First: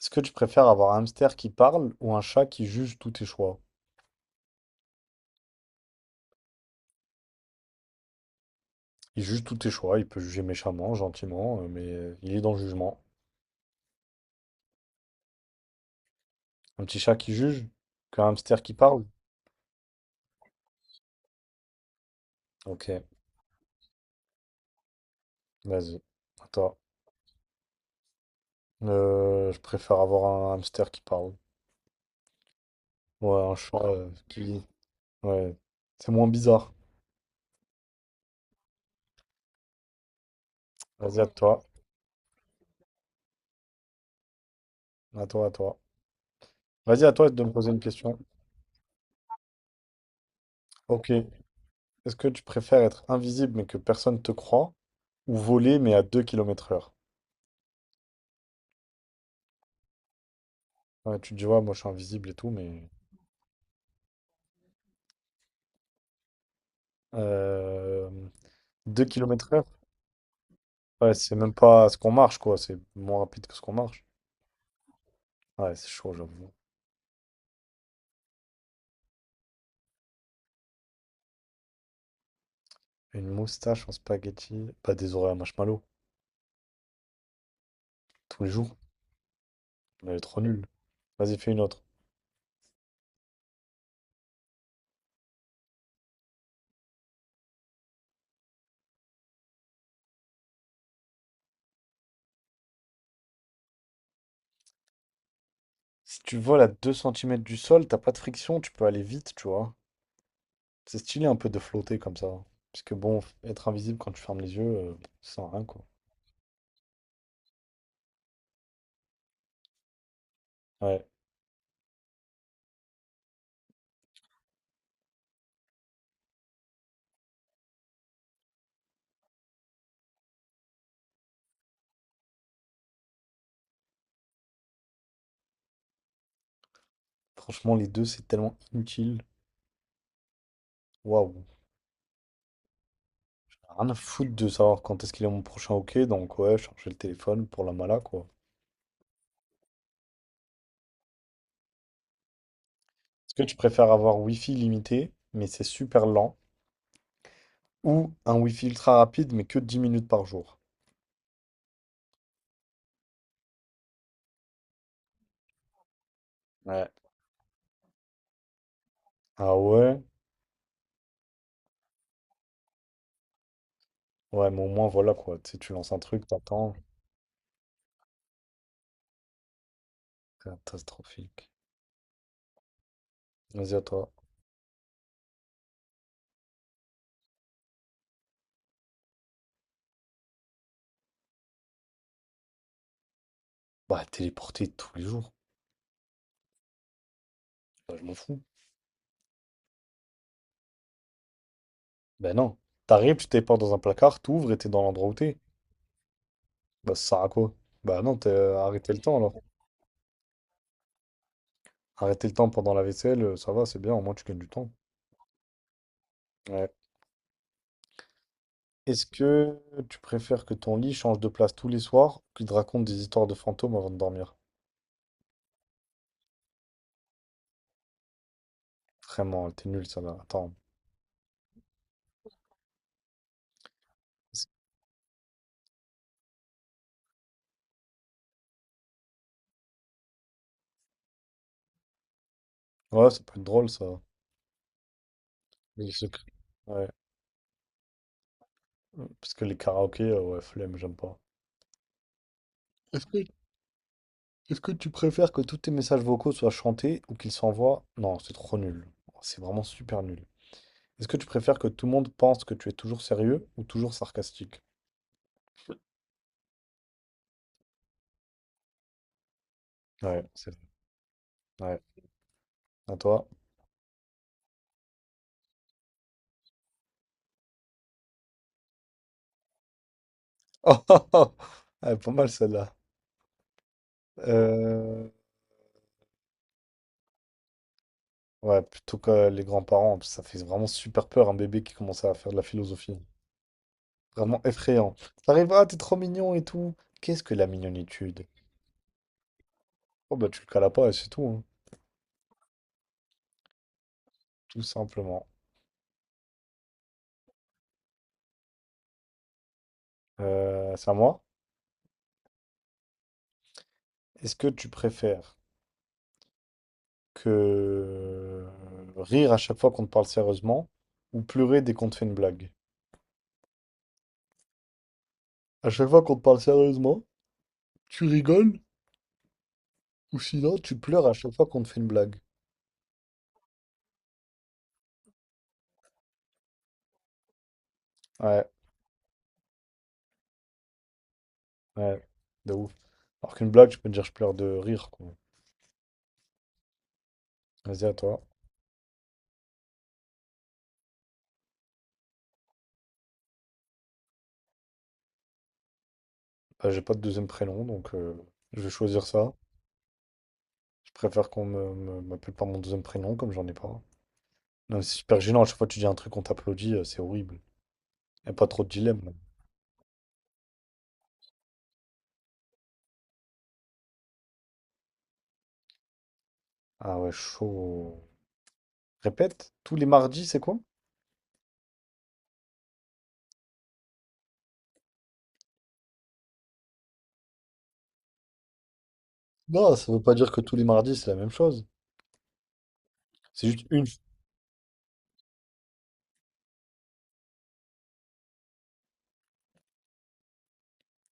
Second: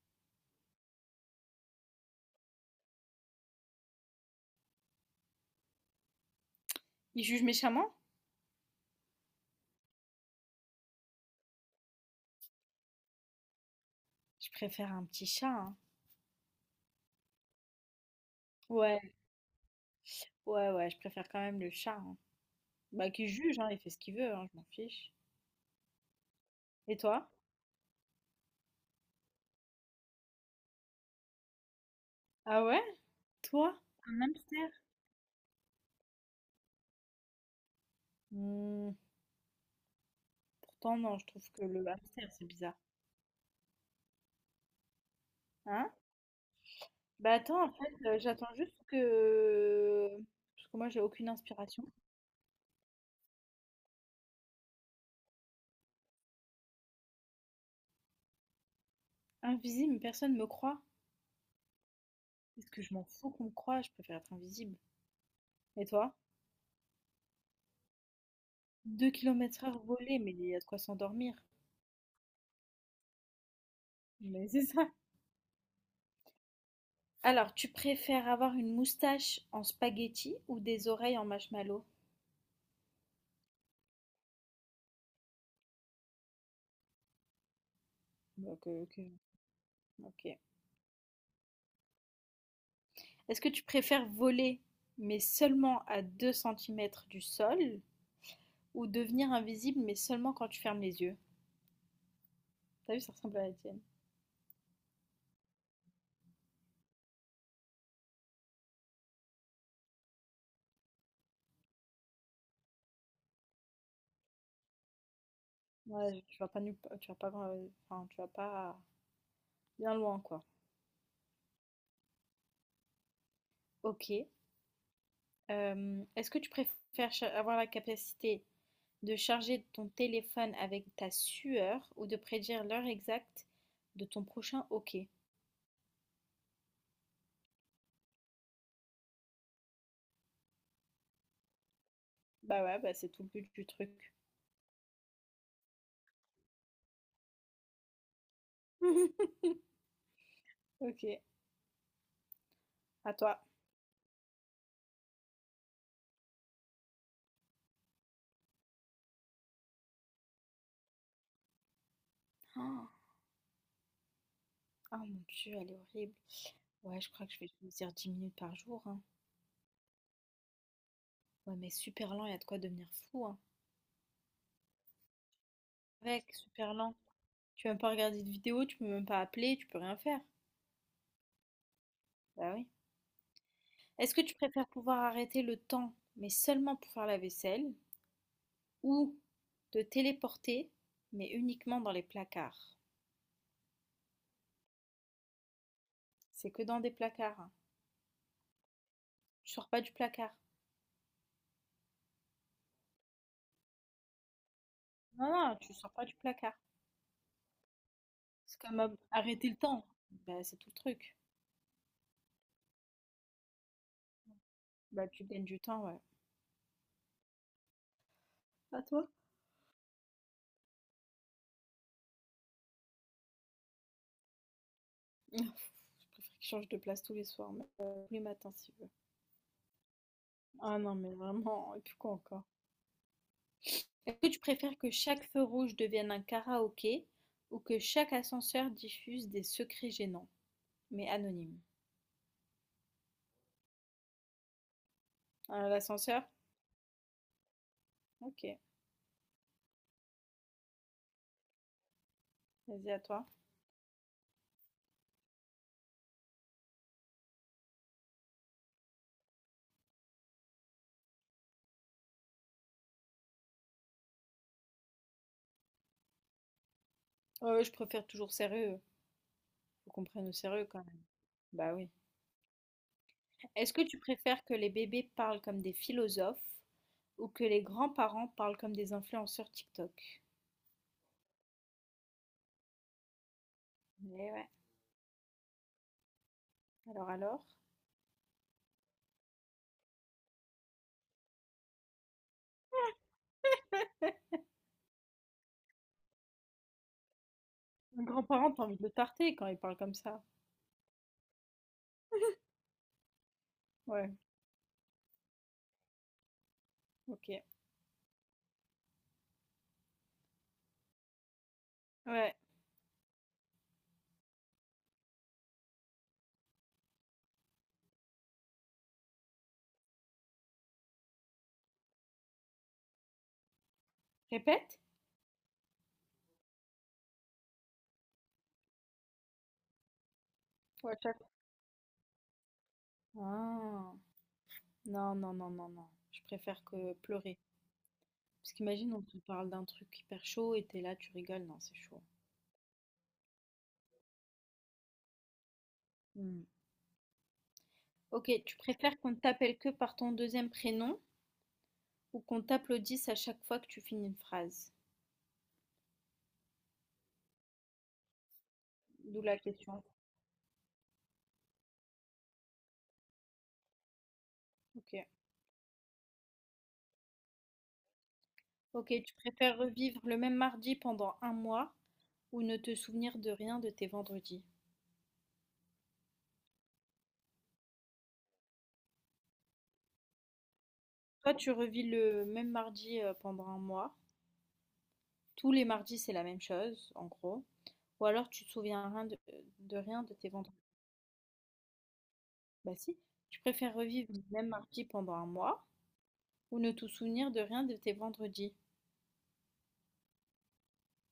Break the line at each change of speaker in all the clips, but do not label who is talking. Est-ce que tu préfères avoir un hamster qui parle ou un chat qui juge tous tes choix?
Il juge méchamment?
Il juge tous tes choix, il peut juger méchamment, gentiment, mais il est dans le jugement.
Je préfère un petit chat, hein.
Un petit chat qui juge qu'un hamster qui
Ouais,
parle?
ouais, ouais, je préfère quand même le chat, hein.
Ok,
Bah, qu'il juge, hein, il fait ce qu'il veut, hein, je m'en fiche.
vas-y. Attends.
Et toi?
Je préfère avoir un hamster qui parle.
Ah ouais?
Ouais, un
Toi?
chat
Un
qui...
hamster?
Ouais, c'est moins bizarre.
Hmm, pourtant, non,
Vas-y,
je
à
trouve
toi.
que le hamster, c'est bizarre.
À toi, à toi.
Hein?
Vas-y, à toi
Bah
de me
attends,
poser
en
une
fait,
question.
j'attends juste que... Parce que moi, j'ai
Ok.
aucune
Est-ce
inspiration.
que tu préfères être invisible mais que personne te croit ou voler mais à 2 km/h?
Invisible, personne me croit.
Ouais, tu vois, moi je suis invisible et tout,
Est-ce que
mais.
je m'en fous qu'on me croie? Je préfère être invisible. Et toi?
Euh... 2
2
km
kilomètres
heure?
heure volée, mais il y a de quoi
Ouais, c'est
s'endormir.
même pas ce qu'on marche, quoi. C'est moins rapide que ce qu'on marche.
Mais c'est ça.
Ouais, c'est chaud, j'avoue.
Alors, tu préfères avoir une moustache en spaghetti ou des oreilles en marshmallow?
Une moustache en spaghetti. Pas des oreilles à marshmallow. Tous les
Bah, ok,
jours.
ok.
Elle est
Ok.
trop nulle. Vas-y, fais une autre.
Est-ce que tu préfères voler, mais seulement à 2 centimètres du sol, ou devenir invisible, mais seulement quand tu fermes les yeux? T'as vu, ça ressemble à la tienne.
Si tu voles à 2 cm du sol, t'as pas de friction, tu peux aller vite, tu vois. C'est stylé un peu de flotter comme ça, hein. Parce que bon, être invisible quand tu fermes les yeux, ça sert à rien, quoi.
Ouais, tu vas pas tu vas pas, enfin, tu vas pas bien loin, quoi.
Ouais.
Ok. Est-ce que tu préfères avoir la capacité de charger ton téléphone avec ta sueur ou de prédire l'heure exacte de ton prochain hockey?
Franchement, les deux, c'est tellement inutile. Waouh.
Bah ouais, bah c'est tout le but du
Rien
truc.
à foutre de savoir quand est-ce qu'il est mon prochain hockey, donc ouais, charger le téléphone pour la mala, quoi.
OK, à
Est-ce
toi.
que tu préfères avoir Wi-Fi limité, mais c'est super lent, ou un Wi-Fi ultra rapide, mais que 10 minutes par jour?
Oh! Ah mon Dieu, elle est horrible.
Ouais.
Ouais, je crois que je vais choisir 10 minutes par jour, hein.
Ah ouais?
Ouais, mais super lent, il y a de quoi devenir fou, hein.
Ouais, mais au moins, voilà, quoi. Tu sais, tu lances un
Mec,
truc,
super
t'attends.
lent. Tu peux même pas regarder de vidéo, tu peux même pas appeler, tu peux rien faire.
Catastrophique.
Bah oui.
Vas-y, à toi.
Est-ce que tu préfères pouvoir arrêter le temps, mais seulement pour faire la vaisselle, ou te téléporter, mais uniquement dans les placards?
Bah, téléporter tous les jours.
C'est que dans des placards, hein.
Bah, je m'en fous.
Tu sors pas du placard.
Bah non. T'arrives, tu téléportes dans un placard, t'ouvres et t'es dans l'endroit où
Non,
t'es.
non, tu sors pas du placard.
Bah, ça sert à quoi? Bah non,
C'est
t'as
comme
arrêté le temps, alors.
arrêter le temps. Bah, c'est tout le truc.
Arrêter le temps pendant la vaisselle, ça va, c'est bien, au moins tu gagnes du temps.
Bah, tu gagnes du temps, ouais.
Ouais.
À
Est-ce
toi?
que tu préfères que ton lit change de place tous les soirs ou qu'il te raconte des histoires de fantômes avant de dormir?
Je préfère qu'il change de place tous les soirs, mais, tous les matins s'il veut.
Vraiment, t'es nul ça là. Attends.
Ah non, mais vraiment, et puis quoi encore? Est-ce que tu préfères que chaque feu rouge devienne un karaoké ou que chaque ascenseur diffuse des secrets gênants, mais anonymes?
Ouais, ça peut être drôle ça. Les
L'ascenseur?
secrets. Ouais.
Ok,
Parce que les karaokés, ouais, flemme, j'aime pas.
vas-y à
Est-ce que...
toi.
Est-ce que tu préfères que tous tes messages vocaux soient chantés ou qu'ils s'envoient? Non, c'est trop nul. C'est vraiment super nul. Est-ce que tu préfères que tout le monde pense que tu es toujours sérieux ou toujours sarcastique?
Je préfère toujours sérieux. Faut qu'on
Ouais,
prenne au
c'est
sérieux quand même. Bah
vrai.
oui.
Ouais. À toi.
Est-ce que tu préfères que les bébés parlent comme des philosophes ou que les grands-parents parlent comme des influenceurs TikTok?
Oh, pas mal celle-là.
Mais ouais,
Euh,
alors alors?
Ouais, plutôt que les grands-parents, parce que ça fait vraiment super peur un bébé qui commence à faire de la philosophie, hein. Vraiment effrayant. T'arrives, ah, t'es trop mignon et tout. Qu'est-ce que la
Les
mignonitude?
grands-parents, t'as envie de le tarter quand ils parlent comme
Oh
ça.
bah tu le cales pas et c'est tout, hein,
Ouais,
tout simplement.
ok.
C'est à moi.
Ouais.
Est-ce que tu préfères que rire à chaque fois qu'on te parle sérieusement ou pleurer dès qu'on te fait une blague?
Répète?
À chaque fois qu'on te parle sérieusement, tu rigoles ou sinon tu
Ouais,
pleures à
chef.
chaque fois qu'on te fait une blague.
Ah, non, non, non, non, non. Je préfère que pleurer.
Ouais,
Parce qu'imagine, on te parle d'un truc hyper chaud et t'es là, tu rigoles. Non, c'est chaud.
ouais, de ouf. Alors qu'une blague, je peux te dire je pleure de rire, quoi.
Hmm.
Vas-y, à toi.
Ok, tu préfères qu'on t'appelle que par ton deuxième prénom ou qu'on t'applaudisse à chaque fois que tu finis une phrase?
Bah, j'ai pas de deuxième prénom, donc je vais choisir
D'où
ça.
la question.
Je préfère qu'on m'appelle par mon deuxième prénom, comme j'en ai pas. Non, mais c'est
OK.
super gênant, à chaque fois que tu dis un truc, on t'applaudit, c'est horrible. Y a pas trop de
OK,
dilemme, là.
tu préfères revivre le même mardi pendant un mois ou ne te souvenir de rien de tes vendredis?
Ah ouais, chaud. Répète, tous les mardis, c'est quoi?
Toi, tu revis le même mardi, pendant un mois. Tous les mardis, c'est la même chose, en gros. Ou alors tu te souviens rien de
Non,
de
ça veut
rien
pas
de
dire
tes
que tous
vendredis.
les mardis, c'est la même chose.
Bah si, tu
C'est juste
préfères
une.
revivre le même mardi pendant un mois ou ne te souvenir de rien de tes vendredis?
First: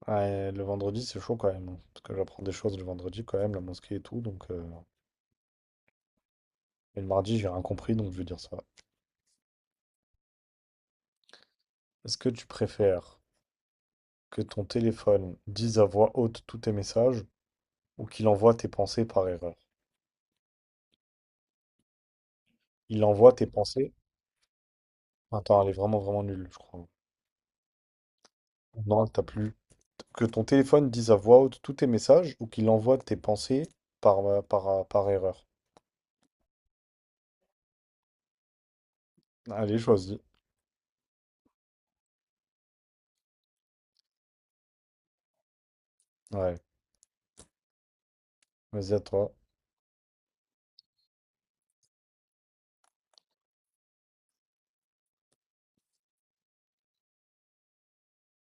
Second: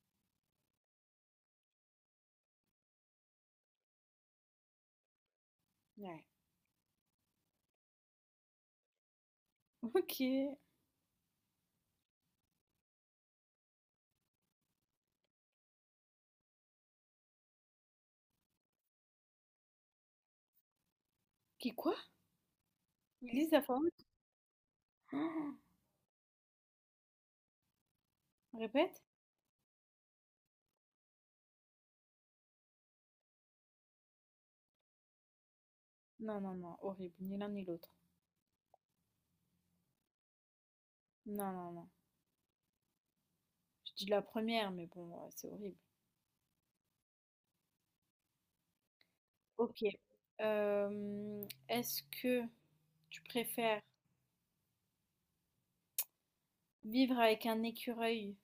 Ouais, le vendredi, c'est chaud quand même, hein. Parce que j'apprends des choses le vendredi quand même, la mosquée et tout. Donc.
Ouais.
Et le mardi, j'ai rien compris, donc je vais dire ça.
OK.
Est-ce que tu préfères que ton téléphone dise à voix haute tous tes messages? Ou qu'il envoie tes pensées par erreur.
Qui quoi?
Il envoie tes
Lise la
pensées.
faute?
Attends, elle est vraiment, vraiment nulle, je crois.
Répète?
Non, t'as plus. Que ton téléphone dise à voix haute tous tes messages ou qu'il envoie tes pensées par erreur.
Non, non, non, horrible, ni l'un ni l'autre.
Allez, choisis.
Non, non, non. Je dis la première, mais bon, c'est horrible.
Ouais, vas-y à toi.
OK. Est-ce que tu préfères vivre avec un écureuil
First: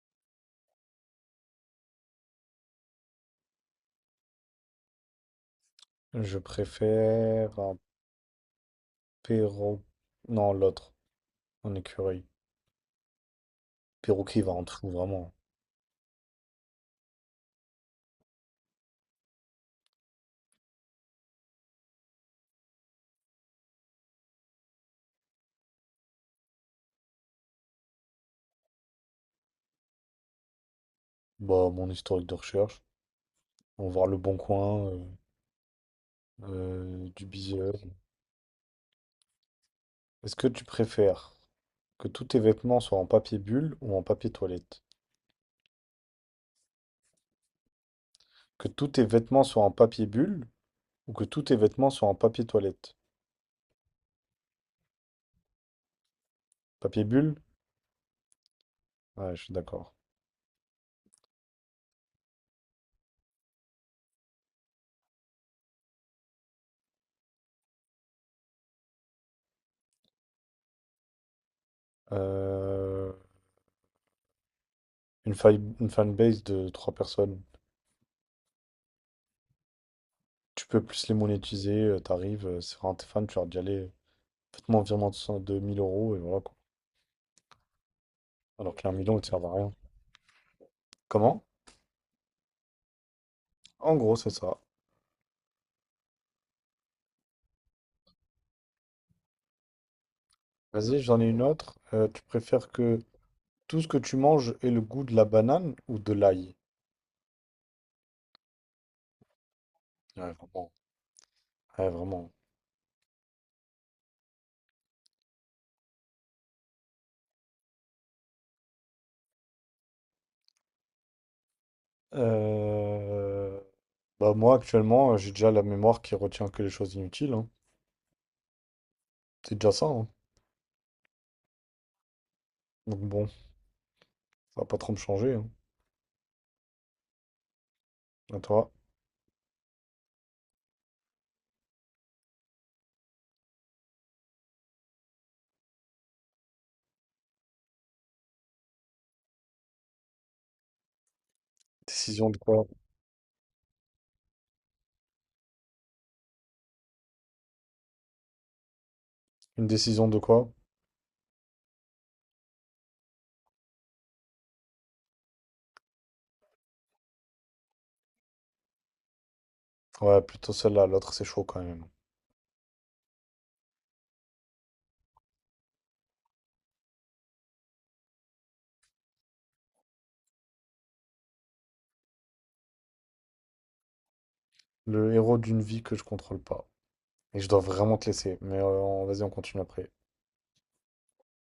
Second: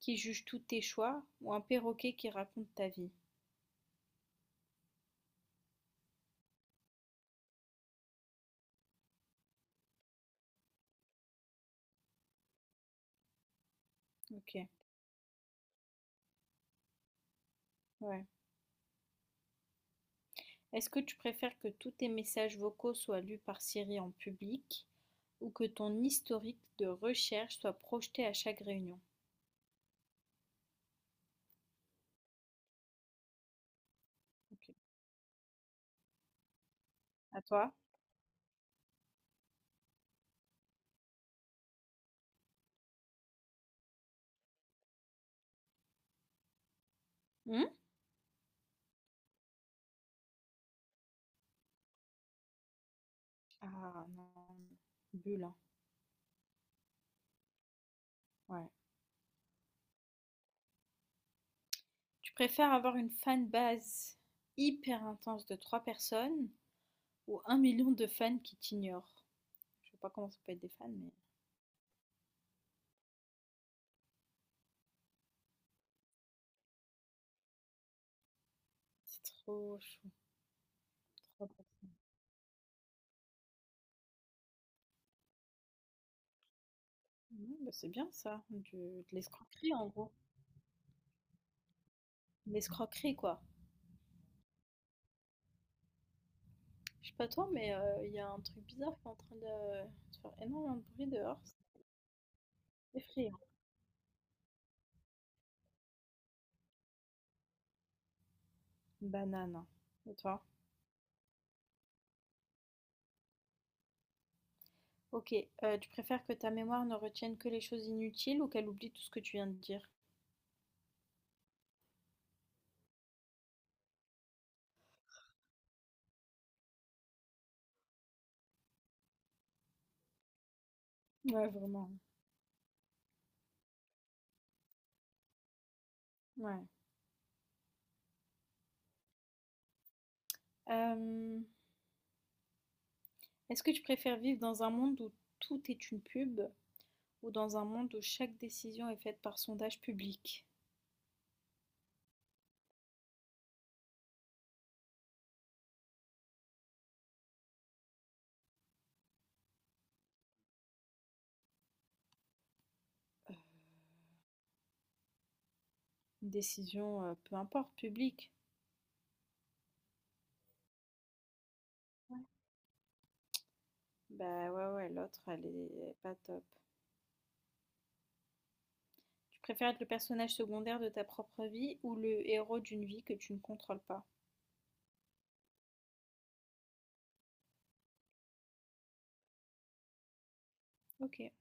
qui juge tous tes choix ou un perroquet qui raconte ta vie?
Je préfère un perro... Non, l'autre, un écureuil. Perroquet, il va
OK,
rentrer où, vraiment?
ouais. Est-ce que tu préfères que tous tes messages vocaux soient lus par Siri en public ou que ton historique de recherche soit projeté à chaque réunion?
Bah, mon historique de recherche. On va voir le bon
OK.
coin, du
À toi?
biseur. Est-ce que tu préfères que tous tes vêtements soient en papier bulle ou en papier toilette?
Mmh?
Que tous tes vêtements soient en papier bulle ou que tous tes vêtements soient en papier toilette?
Ah non, bulle, hein,
Papier bulle?
ouais.
Ouais, je suis d'accord.
Tu préfères avoir une fanbase hyper intense de trois personnes ou 1 million de fans qui t'ignorent. Je sais pas comment ça peut être des fans, mais
Euh, une fanbase de trois personnes.
c'est trop. Je suis
Tu peux plus les
trop
monétiser,
personnes.
t'arrives, c'est vraiment tes fans, tu leur dis allez, faites-moi un virement de 1000 euros et voilà quoi.
Ouais, bah c'est bien ça,
Alors qu'un
de
million, il te sert à rien.
l'escroquerie en gros.
Comment?
De L'escroquerie quoi.
En gros, c'est ça.
Je sais pas toi, mais il y a un truc bizarre qui est en train de faire énormément de
Vas-y,
bruit
j'en ai
dehors.
une
C'est
autre. Tu préfères que
effrayant.
tout ce que tu manges ait le goût de la banane ou de l'ail?
Banane. Et
Ouais,
toi?
vraiment. Ouais, vraiment.
Ok, tu préfères que ta mémoire ne retienne que les choses inutiles ou qu'elle oublie tout ce que tu viens de dire?
Euh, Bah moi actuellement j'ai déjà la mémoire qui retient que les choses inutiles, hein. C'est déjà ça, hein.
Ouais, vraiment.
Donc bon, ça va pas trop me changer, hein.
Ouais.
À toi.
Euh, est-ce que tu préfères vivre dans un monde où tout est une pub ou dans un monde où chaque décision est faite par sondage public?
Décision de quoi? Une décision de quoi?
Une décision, peu importe, publique?
Ouais, plutôt celle-là, l'autre c'est chaud quand même.
Ouais. Bah, ouais, ouais, l'autre, elle est pas top. Tu préfères être le personnage secondaire de ta propre vie ou le héros d'une vie que tu ne contrôles pas?
Le héros d'une vie que je contrôle pas. Et je dois vraiment te laisser, mais vas-y on continue après.
OK.